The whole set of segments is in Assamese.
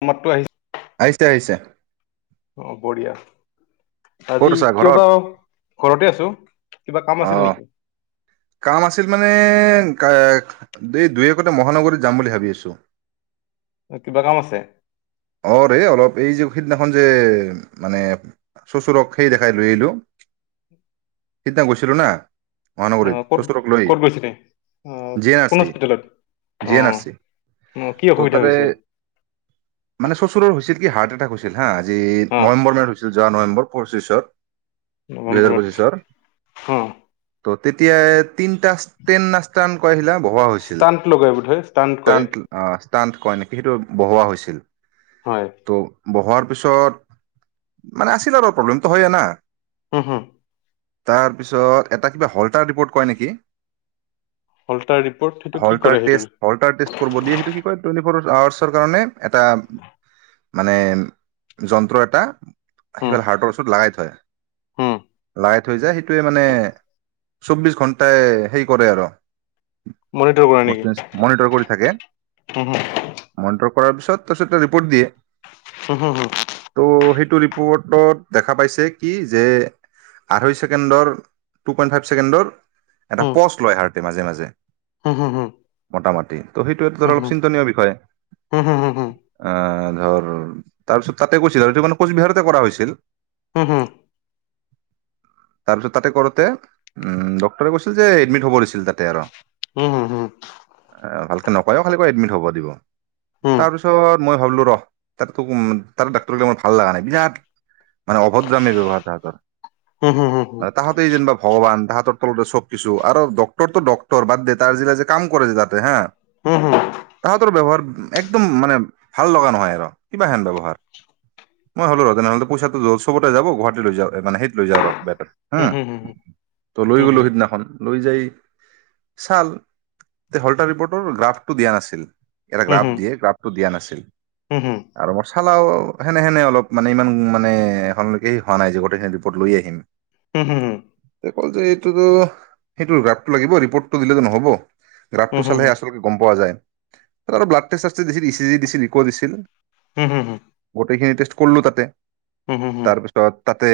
অসমত টো আহিছ আহিছে-আহিছে। অঁ বঢ়িয়া। আজি কত আছা কিয় বা ঘৰত? ঘৰতে আছো কিবা কাম আছিল অহ, নেকি কাম আছিল মানে কা দে দুই একতে মহানগৰীত যাম বুলি ভাবি আছোঁ। কিবা কাম আছে। অৰে অলপ এই যে সিদিনাখন যে মানে শশুৰক সেই দেখাই লৈ আহিলো সিদিনা গৈছিলো না। অ মহানগৰীত চচুৰক লৈ ক'ত-ক'ত গৈছিলে অহ জি এন আৰ কোন চি হস্পিতেলত জি এন আৰ অহ চি অ কি ত' অসুবিধা তাতে হৈছে? মানে চচুৰৰ হৈছিল কি হাৰ্ট এটেক হৈছিল হা আজি অ নৱেম্বৰ মাহত হৈছে। ছিল যোৱা নৱেম্বৰ পঁচিছত। দুহেজাৰ নৱেম্বৰত পঁচিছৰ অ। ত' তেতিয়া তিনটা টেন্তান কৰাচিলা। [unintelligible] ষ্টাণ্ট লগাই বোধ হয় ষ্টাণ্ট কয়। টান্ত কয় নি? সেইটো বহোৱা হৈছিল। হয় ত বহৰ তাৰপিছত মানে আছিল আৰু প্ৰব্লেমটো হয়য়ে না । হুম-হুম। তাৰ পিছত এটা কিবা হল্টাৰ ৰিপ'ৰ্ট কয় নেকি? অল্টাৰ ৰিপৰ্ট সেইটো কি কৰে হল্টাৰ সেইটোৰ টেষ্ট হল্টাৰ টেষ্ট কৰিব দিয়ে। সেইটো কি কয়, টুৱেণ্টি ফৰ আৱাৰছৰ কাৰণে এটা মানে যন্ত্ৰ এটা হুম বাহিৰৰ হাৰ্টৰ ওচৰত লাগাই থয়। হুম লাইট হয় যে সেইটোৱে মানে চৌবিশ ঘণ্টাই সেই কৰে আৰু। মনিটৰ কৰে বস্তু নেকি? মনিটৰ কৰি থাকে হুম-হুম। মনিটৰ কৰাৰ পিছত তাৰ পিছত এটা ৰিপৰ্ট দিয়ে। উম হুম হু। অ'ত ত'ত দেখা পাইছে কি যে আঢ়ৈ ছেকেণ্ডৰ, টু পইণ্ট ফাইভ ছেকেণ্ডৰ এটা হুম পচ লয় হাৰ্টে মাজে মাজে। হুম মোটামাটি, ত' সেইটোৱেটো ধৰ হুম অলপ হুম চিন্তনীয় বিষয়। হুম হুম আহ ধৰ তাৰপিছত তাতে কৈছিল আৰু সেইটো কাৰণে কোচবিহাৰতে কৰা হৈছিল। হুম-হুম তাৰপিছত তাতে কৰোতে। উম ডক্টৰে কৈছিল যে এডমিট হ'ব দিছিল তাতে আৰু। হুম হুম হুম হুম হুম হুম হুম ভালকে নকয়ও, খালি কৈ এডমিট হ'ব। খবৰ দিব। তাৰ পিছত মই ভাবলো ৰ তাতকে তাৰ ডাক্তৰগিলা মোৰ ভাল লাগা নাই, বিৰাট মানে অভদ্ৰামী ব্যৱহাৰ তাহাঁতৰ। হুম তাহাঁতেই যেনিবা ভগৱান তাহাঁতৰ চব কিছু, আৰু ডক্টৰটো ডক্টৰ বাদ দে, তাৰ জিলা যে কাম কৰেযে তাতে হা হুম-হুম তাহতৰ ব্যৱহাৰ একদম মানে ভাল লগা নহয় আৰু। কিবা হেন ব্যৱহাৰ। মই হ'লোঁ ৰ তেনেহ'লে পইচাটো চবতে যাব, গুৱাহাটী লৈ যাওঁ মানে সেইত লৈ যাওঁ ৰ বেটাৰ হুম হম, হুম হুম ত' লৈ গলো সিদিনাখন, লৈ যাই ছাল তে হল্টাৰ ৰিপৰ্টৰ গ্ৰাফটো দিয়া নাছিল। হুম-হুম। ব্লাডটো দিয়া নাছিল। আৰু মছালাও সেনে সেনে অলপ মানে ইমান মানে এখনলৈকে হোৱা নাই যে গৈ ৰিপৰ্ট লৈ হে আহিম। উম হুম হুম। ক'লে যে এইটোতো সেইটোৰ গ্ৰাফটো লাগিব ৰিপৰ্টটো দিলে তো নহ'ব। ৰাগটো চালেহে আচলকে গম পোৱা যায়। আৰু ব্লাড [unintelligible] দিছিল, ইচিজি দিছিল, ইক' দিছিল হম হুম হু। গোটেইখিনি টেষ্ট কৰলো তাতে, তাৰপিছত তাতে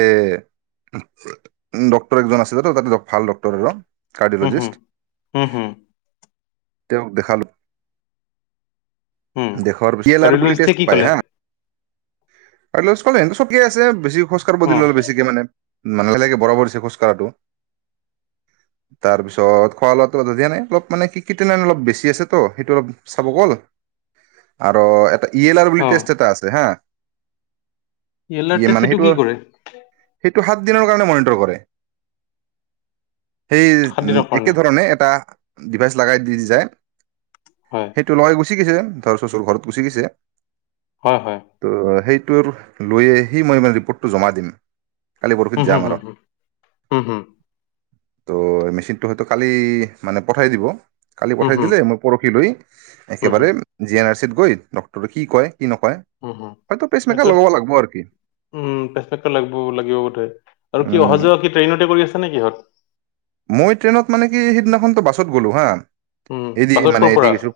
ডক্টৰ একজন আছিলে ত', তাতে ভাল ডক্টৰ অলপ উম হম উম হম। তেওঁক দেখালু। উম। দেশৰ ভি ল‌ আৰ বুলি‌‌ কাৰ্ডিঅ'লজিষ্টে টেষ্ট কি পাই ক'লে হা। [unintelligible] খোজ কাঢ়ব অ গেলো অলপ বেছিকে মানে, ম নালাগে বৰাবৰ‌ হৈছে খোজ কাঢ়াটো। তাৰপিছত খোৱা লোৱাটো দিয়া নাই অলপ মানে ক্ৰিটেনাইন অলপ বেছি আছে তো সেইটো অলপ চাব ক'ল আৰু এটা ই এল আৰ বুলি অ টেষ্ট এটা আছে হা। ইয়েলাৰ ই টেষ্ট মানে এইটো সেইটো, কি কৰে সেইটো হাত দিনৰ কাৰণে মনিটৰ কৰে। সেই সাত উ দিনৰ কাৰণে একে ধৰণে এটা ডিভাইচ লাগাই দি যায়। হয় সেইটো লৈ গুছি ঠিক আছে, [unintelligible] ঘৰত গুচি গেছে। অ হয়। ত' সেইটোৰ লৈ আহি মই মানে ৰিপৰ্টটো জমা দিম। কালি পৰহিত হম হুম যাম আৰু হুম হু হম হুম ত' মেচিনটো হয়তো কালি মানে পঠাই দিব। কালি হুম পঠাই দিলে। হুম মই পৰহি লৈ একেবাৰে হুম জি এন আৰ চিত কঐ ডক্টৰে কি কয়? কি নকয়? পেচমেকাৰ সেটোত, লগাব লাগিব আৰু কি উম [unintelligible] লাগব' লাগিব বোধহয়, আৰু কি উম অহা-যোৱা কি ট্ৰেইন কৰি আছে নে কিহত? মই ট্ৰেইনত মানে কি সিদিনাখনতো বাছত গ'লো হা, উম এদি বাছত ক'ৰ মানেদি পৰা গেছো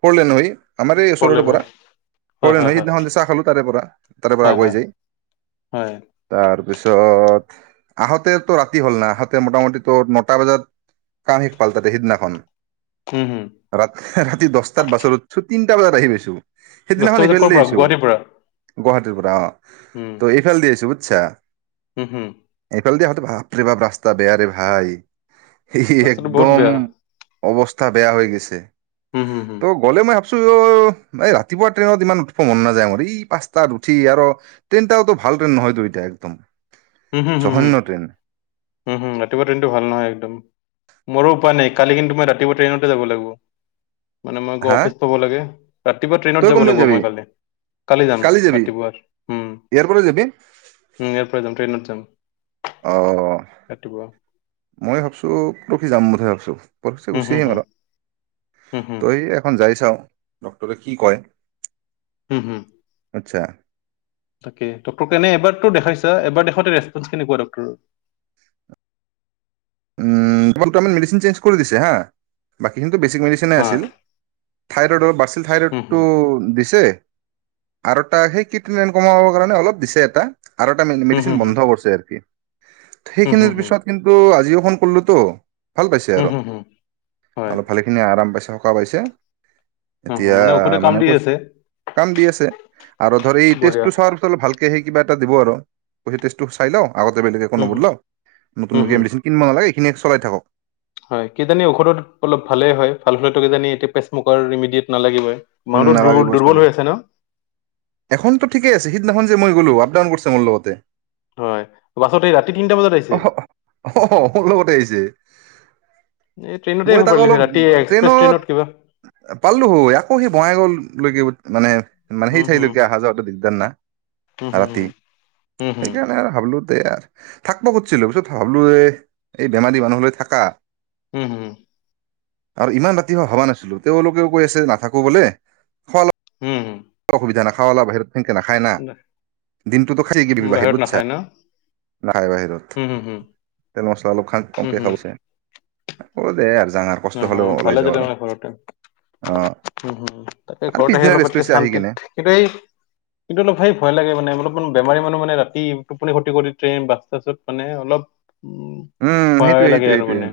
ফৰলেন হৈ, আমাৰ এই ওচৰৰ ফৰলেন পৰা হয় হয় ফৰলেন হয় হৈ হয় সিদিনাখন যে চাহ খালো তাৰে পৰা তাৰে পৰা হয় আগুৱাই হয় যায়। হয় তাৰপিছত আহঁতে তো ৰাতি হ'ল না আহঁতে মোটামুটি ত' নটা বজাত কাম শিখাল তাতে সিদনাখন হম হুম ৰাতি দছটাত বাছত উৎছু তিনিটা বাজাত আহি পাইছো। দহটা সেইদিনাখন বজাত এইফালে ক'ৰ দি পৰা আহ্ইছো গুৱাহাটীৰ পৰা গুৱাহাটীৰ পৰা অ। তো এইফালে দি আহ্ইছো। আচ্ছা। হম হম। সেইফালেদি আহোতে বাপৰে বাপ ৰাস্তা বেয়াৰে হায়। এই ৰাস্তাটো বহুত একদম বেয়া। অৱস্থা গা বেয়া হৈ গৈছে। হুম, হুম, হুম, ত' গ'লে মই আপোনাক অ' এই ৰাতিপুৱাৰ ট্ৰেইনত ইমান উঠিব মন নাযায় মোৰ! এই পাঁচটাত উঠি আৰু ট্ৰেইনটাও ভাল ট্ৰেইন নহয়তো এতিয়া একদম! জঘন্য ট্ৰেইন উম-হুম-হুম-হুম-হুম-হুম ৰাতিপুৱা দিনতো ভাল নহয় একদম। মোৰো উপায় নাই, কালি কিন্তু মই ৰাতিপুৱা ট্ৰেইনতে যাব লাগিব! মানে মই গৈ হা অফিচ পাব লাগে। ৰাতিপুৱা তই ট্ৰেইনত যাব কোনদিন লাগিব যাবি মই কালি, কালি যাম ৰাতিপুৱাৰ। উম, ইয়াৰ পৰা যাবি ইয়াৰ পৰা যাম। যাম অ, ৰাতিপুৱা। মই ভাবছো, পৰহি যাম বোধহয় ভাবছো। পৰসি হুম, গুচি হুম, আহিম হুম, আৰু! হুম, হুম, তই এখন যাই চাও ডক্টৰে কি কয়? হুম-হুম। আচ্ছা। তাকে, ডক্টৰক এবাৰটো দেখাইছা এবাৰ দেখুওৱাতে ৰেচপঞ্চ কেনেকোৱা ডক্টৰৰ? উম তোমাক দুটামান মেডিচিন চেঞ্জ কৰি দিছে হা! বাকীখিনি বেছিক মেডিচিনে হা, আছিল। থাইৰইডৰ বাছ হুম, থাইৰইডটো হুম, দিছে আৰু এটা সেই কেটিনাইন কমাবৰ কাৰণে অলপ দিছে এটা। আৰু এটা হুম, মেডিচিন হুম, হুম, বন্ধ কৰিছে আৰফিএ। হুম, হুম, সেইখিনিৰ হুম, পিছত কিন্তু আজিও ফোন কৰলোতো। ভাল পাইছে হুম, আৰু, হুম, হুম, হয়। অলপ ভালেখিনি আৰাম পাইছে। থকা পাইছে। অ', অ, এতিয়া ঔষধে কাম মানে দি কৈছে, আছে, কাম দি আছে আৰু ধৰ এই টেষ্টটো বঢ়িয়া। চোৱাৰ পিছত অলপ ভাল তে সেই কিবা এটা দিব আৰু! কৈছে টেষ্টটো চাই লওঁ! আগতে বেলেগে একো হুম, হুম, নবদলাও। হুম, নতুনকে দিয়া হুম। মেডিচিন নালাগে, এইখিনি চলাই থাকক। হয়। কিজানি ঔষধত অলপ ভালে হয়! ভাল হ'লেতো কিজানি এইটো প্ৰেচমুকাৰ ইমিডিয়েট নালাগিবই। উম মানুহটো দুৰ্বল নালাগিবই দুৰ্বল চাগে। হৈ আছে ন এখনটো ঠিকেই আছে সিদিনাখন মই গ'লো আপ-ডাউন কৰিছে মোৰ লগতে। হয় বাছত এই ৰাতি তিনিটা বজাত আহিছে অহ-অ'হ মোৰ লগতে আহিছে! এই ট্ৰেইনতে মই আহিব তাক পাৰিলি অলপ, হয় ৰাতি এক্সপ্ৰেছ ট্ৰেইনত কিবা পাললো হয় আক অ' সি বঙাইগাওঁলৈকে মানে-মানে সেই হুম হুম ঠাইলৈকে অহা যোৱাটো দিগদাৰ না! হুম ৰাতি! হুম হুম হুম হুম সেইকাৰণে আৰু ভাবিলো দে আৰ। থাকব খুজছিলো, পিছত ভাবলোঁ এ এই বেমাৰী মানুহলৈ থাকা হুম আৰু ইমান ৰাতি হ ভবা নাছিলো তেওঁলোকেও কৈ আছে নাথাকো বোলে খ হম-হুম অসুবিধা নাখাওঁ অলপ। এনকে নাখায় না, দিনটোতো খাই দিবি বাহি বাহিৰত বুজছা? নাখায় ন বা বাহিৰত হুম হুম হুম তেল মছলা অলপ খ হুম কমকে খাওচ হব দে আৰু যাং আৰু কষ্ট উ হ'লেও ওলাই ভালে যাওঁ জে আৰু মানে ঘৰতে অ উম তাকে আৰু ঘৰত আহি পিছদিনা অলপ ৰেষ্ট পা লৈছে আহি শান্তিত কিনে কিন্তু এই কিন্তু ভাই ভয় লাগে অলপ অলপ বেমাৰী মানুহ মানে ৰাতি টোপনি ক্ষতি কৰি ট্ৰেইন বাছ চাছত মানে অলপ উম উম ভয় সেইটয়ে-সেইটোয়ে-সেইটোয়ে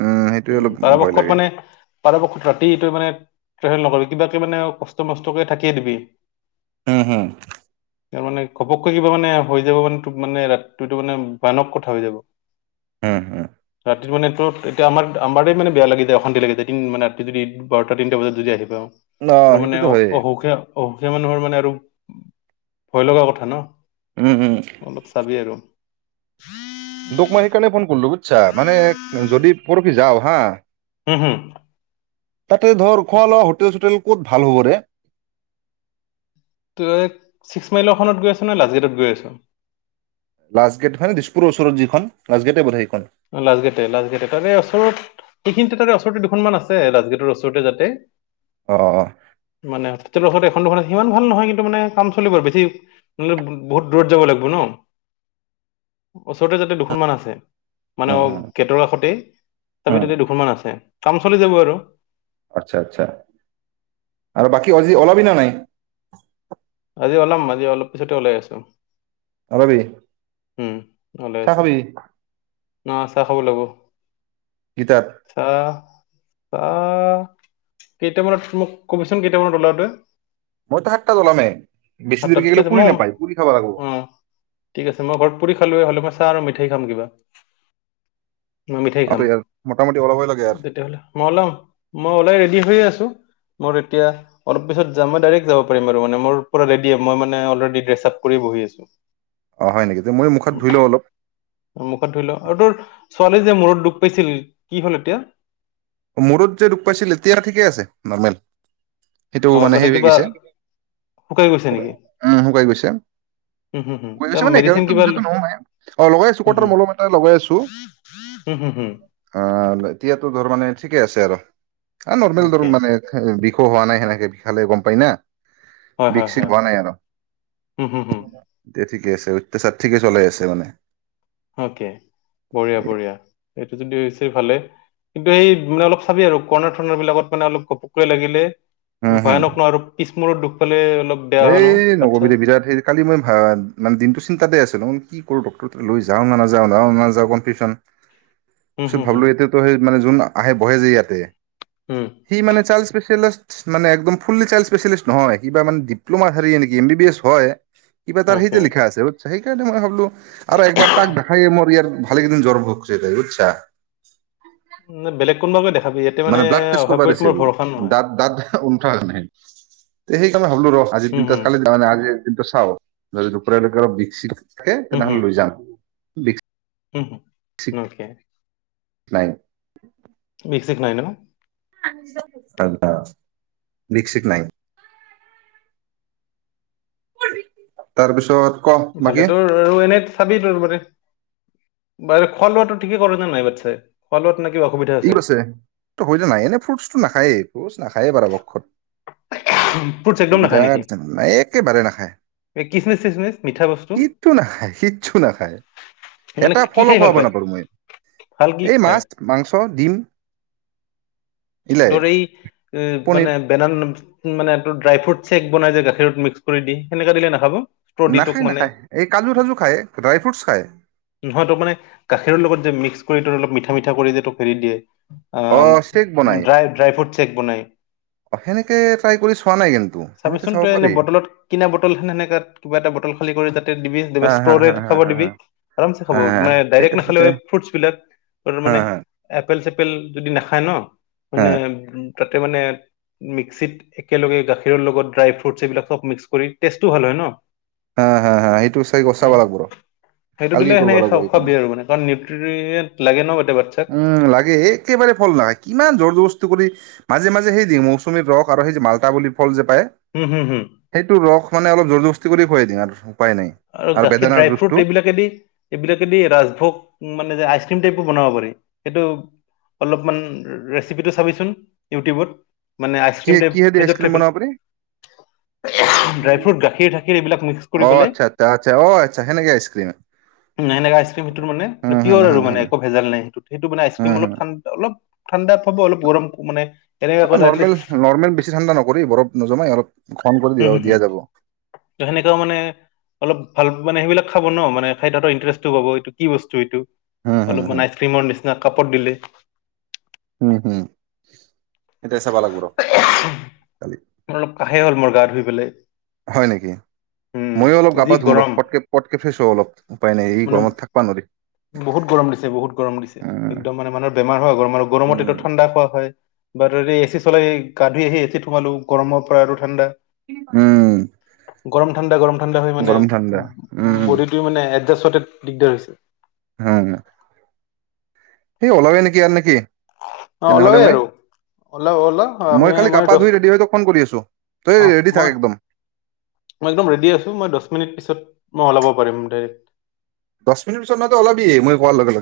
উম সেইটোয়ে অলপ পৰা ভয় পক্ষত লাগে মানে পৰা পক্ষত ৰাতিটোৱ এইটোমানে ট্ৰেভেল নকৰিবি কিবাকিব মানে কষ্ট মষ্টক থাকিয়ে দিবি। হম মানে ঘপককৈ কিবা মানে হৈ যাব মানে তোক মানে ৰাতিটোটো মানে ভয়ানক কথা হৈ যাব৷ হম-হম মানে এতিয়া আমাৰ-আমাৰ মানে বেয়া লাগি অশান্তি লাগে যদি মানে ৰাতি যদি বাৰটা তিনিটা বজাত যদি আহি পাওঁ। ন আৰু মানে সেইটোটো হয়েই। অ সেই মানুহৰ মানে আৰু ভয় লগা কথা ন? উম উম অললপ চাবি আৰু। [inaudible] তোক মই সেই কাৰণে ফোন লো বুজছা? মানে--যদি পৰহি যাও হা? হম হম তাতে ধৰ খ লোৱা হোটেল চোটেল ক'ত ভাল হ'ব? তই ছিক্স মাইলৰখনত গৈ আছ ন লাজগেটত গৈ আছো? লাষ্টগেট মানে দিছপুৰৰ ওচৰত যিখন লাষ্ট গেটে বুধ হয় সেইখন লাজগেটে-লাজগেট তাৰে এই ওচৰত সেইখিনিতে তাতে ওচৰতে দুখনমান আছে। লাষ্টগেটৰ ওচৰতে যাতে অ মানে হস্পিটেলৰ ওচৰত এখন দুখন আছে ইিমান ভাল নহয় কিন্তু মানে কাম চলিব বেছি মান বহুত দূৰত যাব লাগিব ন? ওচৰতে যদি দুখনমানান আছে। মানে উম অ উম গেটৰ কাষতেই তাৰপি উম ততে দুখনমান আছে কাম চলি যাব আৰু? আচ্ছা আচ্ছা আৰু বাকী আজি ওলাবি না নাই? মাজি ওলাম মাজি ওলপ পিছতে ওলাই আছো। ওলাবি? উম ভালে চাহ খাবি আছো৷ খাব ও লাগিব গীতাত । আহ আহ কেইটামানত মোক কবিচোন কেইটামানত ওলাওঁতে মইতো হাক্টা লামে বেছি দেৰিকে ঠিক গলে আছে পুৰি মই নোপায় পুৰি খাব লাগিব অ ঠিক আছে মই ঘৰত পুৰি খালো হল মাছা আৰু মিঠাই খাম কিবা মই মিঠাই আৰু খাম ইয়াৰ মোটামুটি ওলাবই লাগে আৰু তেতিয়াহলে মই ওলাম মই ওলাই ৰেডি হৈ আছো মোৰ এতিয়া অলপিছত যাম মই ডাইৰেক্ট যাব পাৰিম মানে মোৰ পোৰা ৰেডিয়ে মই মানে অলৰেডি ড্ৰেচাব কৰি বহি আছো। অ হয় নেকি মই মুখত ধুই লওঁ অলপ মুখত ধুই লওঁ আৰু তোৰ ছোৱালী যে মূৰত দুখ পাইছিল কি হল এতিয়া মূৰত যে দূখ পাইছিল এতিয়া ঠিকেই আছে নৰ্মেল সেইটো অ মানে সে হৈ কিবা গৈছে শুকাই গৈছে নেকি উম শুকাই গৈছে হুম হুম হুম শুকাই কিবা গৈছে মানে এক মেডিচিন কিবা যেত ল- নহোমাই অ লগাই আছো হুম কট হুম মলম এটা লগাই আছো হুম হুম হুম আহ এতিয়াতো ধৰ মানে হৈছে আৰু অ'কে আৰ্কনৰ্মেল মানে হোৱা নাই সেনেকে বিশালে গম পায় না হয় বিস হয় চিস হয় হোৱো নাই আৰু। হুম হুম হুম ঠিকে আছে অত্যাচাৰ ঠিকে চলাই আছে মানে। অকে বঢ়িয়া বঢ়িয়া সেইটো যদি হৈছে ভালে কিন্তু সেই মানে অলপ চাবি আৰু কৰ্ণাৰ থৰ্ণাৰ বিলাকত মানে অলপ ঘপকৈ লাগিলে উম হম ভয়ানক ন আৰু পিছ মোৰো একেই দুখ পালে অলপ বেয়া হয় ন এই আচ্ছা নকবিদে বিৰাট সেই কালি মই ভাল মানে দিনটো চিন্তাতে আছো ন কি কৰি ডক্টৰ লৈ যাওঁ নাযাওঁ যাওঁ নাযাওঁ কনফিজন হুম ত হুম ভাবলো হুম এতিটো সেই মান হব পাৰে যোন আহে বহে যে ইয়াতে হুম সি মানে চাৰ্লছ স্পেচেলিষ্ট মানে একডম ফুললি চল স্পেচেলিষ্ট নহয় কিবা মানে ডিপ্লমা চাৰি নে কি এমম্বি বিএছ হয় কিবা তাৰ সেইতো অ'কে লিখা আছে সেইকাৰণেই মই ভাবিলোঁ আৰু একবাৰ তাক দেখাই মই দি আ খালী একেইদিন জ্বৰ ভোগছে বুইছা ন বেলেগ কোনোবা দেখ মানে ব্লাডষ্টেচ কৰিব দেছিল নহয় ব্লাড ব্লাডয় নাই। স [unintelligible] ভাবলো ৰ আজি হুম দিনাত হুম খালি মান আজি কিন্তু চাও ন ৰূপৰ এক বিকশিত। থাকে তেনেহলে লৈ যাম বি উম হ ওকে নাই বিক সিক নাই ন ন না না ভিতসিত নাই। তাৰপিছত ক বাকী ভালে তোৰ আৰু এনেই চাবি তোৰ ত মতে বাৰু খোৱা লোৱাাটো ঠিকেই কৰা যে নাই পিছে খোৱা লোৱাত না কিবা অসুবিধা ই ক আছে হৈ যোৱা নাই এনে ফ্ৰুটছটো নাখায়েই ফ্ৰুটচ নাখায়েই বাৰ পক্ষত ফ্ৰুটছ একদম নাখায় বিৰাট নেকি ঝেমেলা একেবাৰে নাখায়। এই কিচমিচ চিচমিচ মিঠা বস্তু কিতটো নাখায় শিটটো নাখায় মানে এটা কি ফলো খাই ভাল খুৱাব পায় নাপাৰো মই ভাল কি এই খায় মাছ মাংস ছ দিম ধৰ এই উ পনীৰ মানে বেনান মানে তটো ড্ৰাই ফ্ৰুট চেক বনাই যে গাখীৰত মিক্স কৰি দি সেনেকা দিলে নাখাব দি তোক নাখায় মানে নাখায় এই কাজু চাজু খায় ড্ৰাই ফ্ৰুটছ খায় নহয় তোক মানে গাখীৰৰ লগত যে মিক্স কৰি ত অলপ মিঠা মিঠা কৰি যটো ফেৰি দিয়ে আ অ শেখ ড্ৰাই ড্ৰাই ফ্ৰুট চেক বনাই অ সেনেকে ট্ৰাই কৰি চোৱা নাই কিন্তু সেনেকে চাবিচোন চাব তই এনে পাৰি বটলত কিনা বটল খ সেনেকে কিবা এটা বটল খালি কৰি তাতে দিবি হা হা ষ্টৰে হা হা খাব হা দিবি আম খাব হা হা মানে ডাইৰে্ট সেইটো নাখালে সেইটো ফ্ৰুটছ বিলাক হা মানে হা আপেল পেল যদি নাখায় ন মানে উ ত তাতে মানে মিক্সিত একেলগে গাখীৰৰ লগত ড্ৰাই ফ্ৰুটছ এইবিলাক চব মিক্স কৰি টেষ্টটো ভাল হয় ন। হা হা হা সেইটো চাই চাব লাগিব ৰ সেইটো দিলে কালিয়ে কৰিব সেনেকে লাগিব এই কাম খাব-খুৱাবি আৰু মানে কাৰণ নিউট্ৰিয়েন লাগে ন কেতিয়াবা। উম লাগে একেবাৰে ফল নাই কিমান জৰ বচ- মাজে মাজে সেই মৌচুমি ৰস আৰু সেই মালতা বুলি ফল যে হম হম হম সেইটো ৰস মানে অলপ জৰ জবস্তি কৰি হয় দিয়া আৰু গাখীৰ ড্ৰাই ফ্ৰুট এইবিলাকে দি এইবিলাকে দি ৰাজভোগ মানে যে আইচ বনাব পাৰি সেইটো অলপমান ৰেচিপিটো চাবিচোন ইউটিউবত মানে আইচক্ৰীম কি কিহেদি ফ্ৰিজত থৈ আইচক্ৰীম পেল বনাব পাৰি ড্ৰাই ফ্ৰুট গাখীৰ চাখীৰ এইবিলাক মিক্স কৰি অ পেলাই আচ্ছা আচ্ছা আচ্ছা অ আচ্ছা সেনেকে আইচক্ৰীম ন এনেকে আইচক্ৰীম সেইটোৰ মানে হুম হুম পিয়ৰ আৰু হুম মানে হুম একো ভেজাল নাই সেইটো সেইটো মানে আইচক্ৰীম হুম অলপ হুম ঠাণ্ডা অল ঠাণ্ডা পাব অলপ গৰম মানে এনেকা অ, কৰে নৰ্মেল এটলিষ্ট নৰ্মেল বেছি ঠাণ্ডা নকৰি বৰফ নজমাই অলপ [unintelligible] কৰি হুম হুম হুম দিয়া যাব। সেনেকাও মানে অলপ ভাল মানে সেইবিলাক খাব ন মানে খাই তাতে ইণ্টাৰেষ্টটো পাব, এইটো কি বস্তু এইটো। হুম হুম অলপমান হুম আইচক্ৰীমৰ নি কাপত দিলে হুম হুম এতিয়া চাবা লাগিব ৰ কালি অলপ কাহে হ'ল মোৰ গা ধুই পেলায়। হয় নেকি! ময়ো অলপ যি গা-পা ধুং ৰ', গৰম পটকে-পটকে ফ্ৰেছ হওঁ অলপ। উপায় নাই, এই মানে গৰমত থাকবা নৰি। বহুত গৰম দিছে, বহুত গৰম দিছে। একদম মানে মানুহ বেমাৰ হয় গৰম আৰু গৰমত এইটো ঠাণ্ডা খোৱা হয় [unintelligible] এচি চলাই গা ধুই আহি এচিত সোমালো। গৰমৰ পৰা আৰু ঠাণ্ডা। উম গৰম ঠাণ্ডা গৰম ঠাণ্ডা ঠাণ্ডা হৈ মানে গৰম ঠাণ্ডা উম বডীটোই‌ মানে [unintelligible] দিগদাৰ হৈছে। হুঁ সেই ওলাও নেকি আৰ, নে কি? অ ওলাওৱে আৰু। ওলা ওলা, আমি মই খালি গা আমাৰ পা দশ, ধুই ৰেডি হৈ তোক ফোন কৰি আছো তই অহ ৰেডি থাক মই একদম মই একদম ৰেডি আছো, মই দশ মিনিট পিছত মই ওলাব পাৰিম ডাইৰেক্ট। দশ মিনিট পিছত নহয়, তই ওলাবিয়ে মই কোৱাৰ লগে লগে।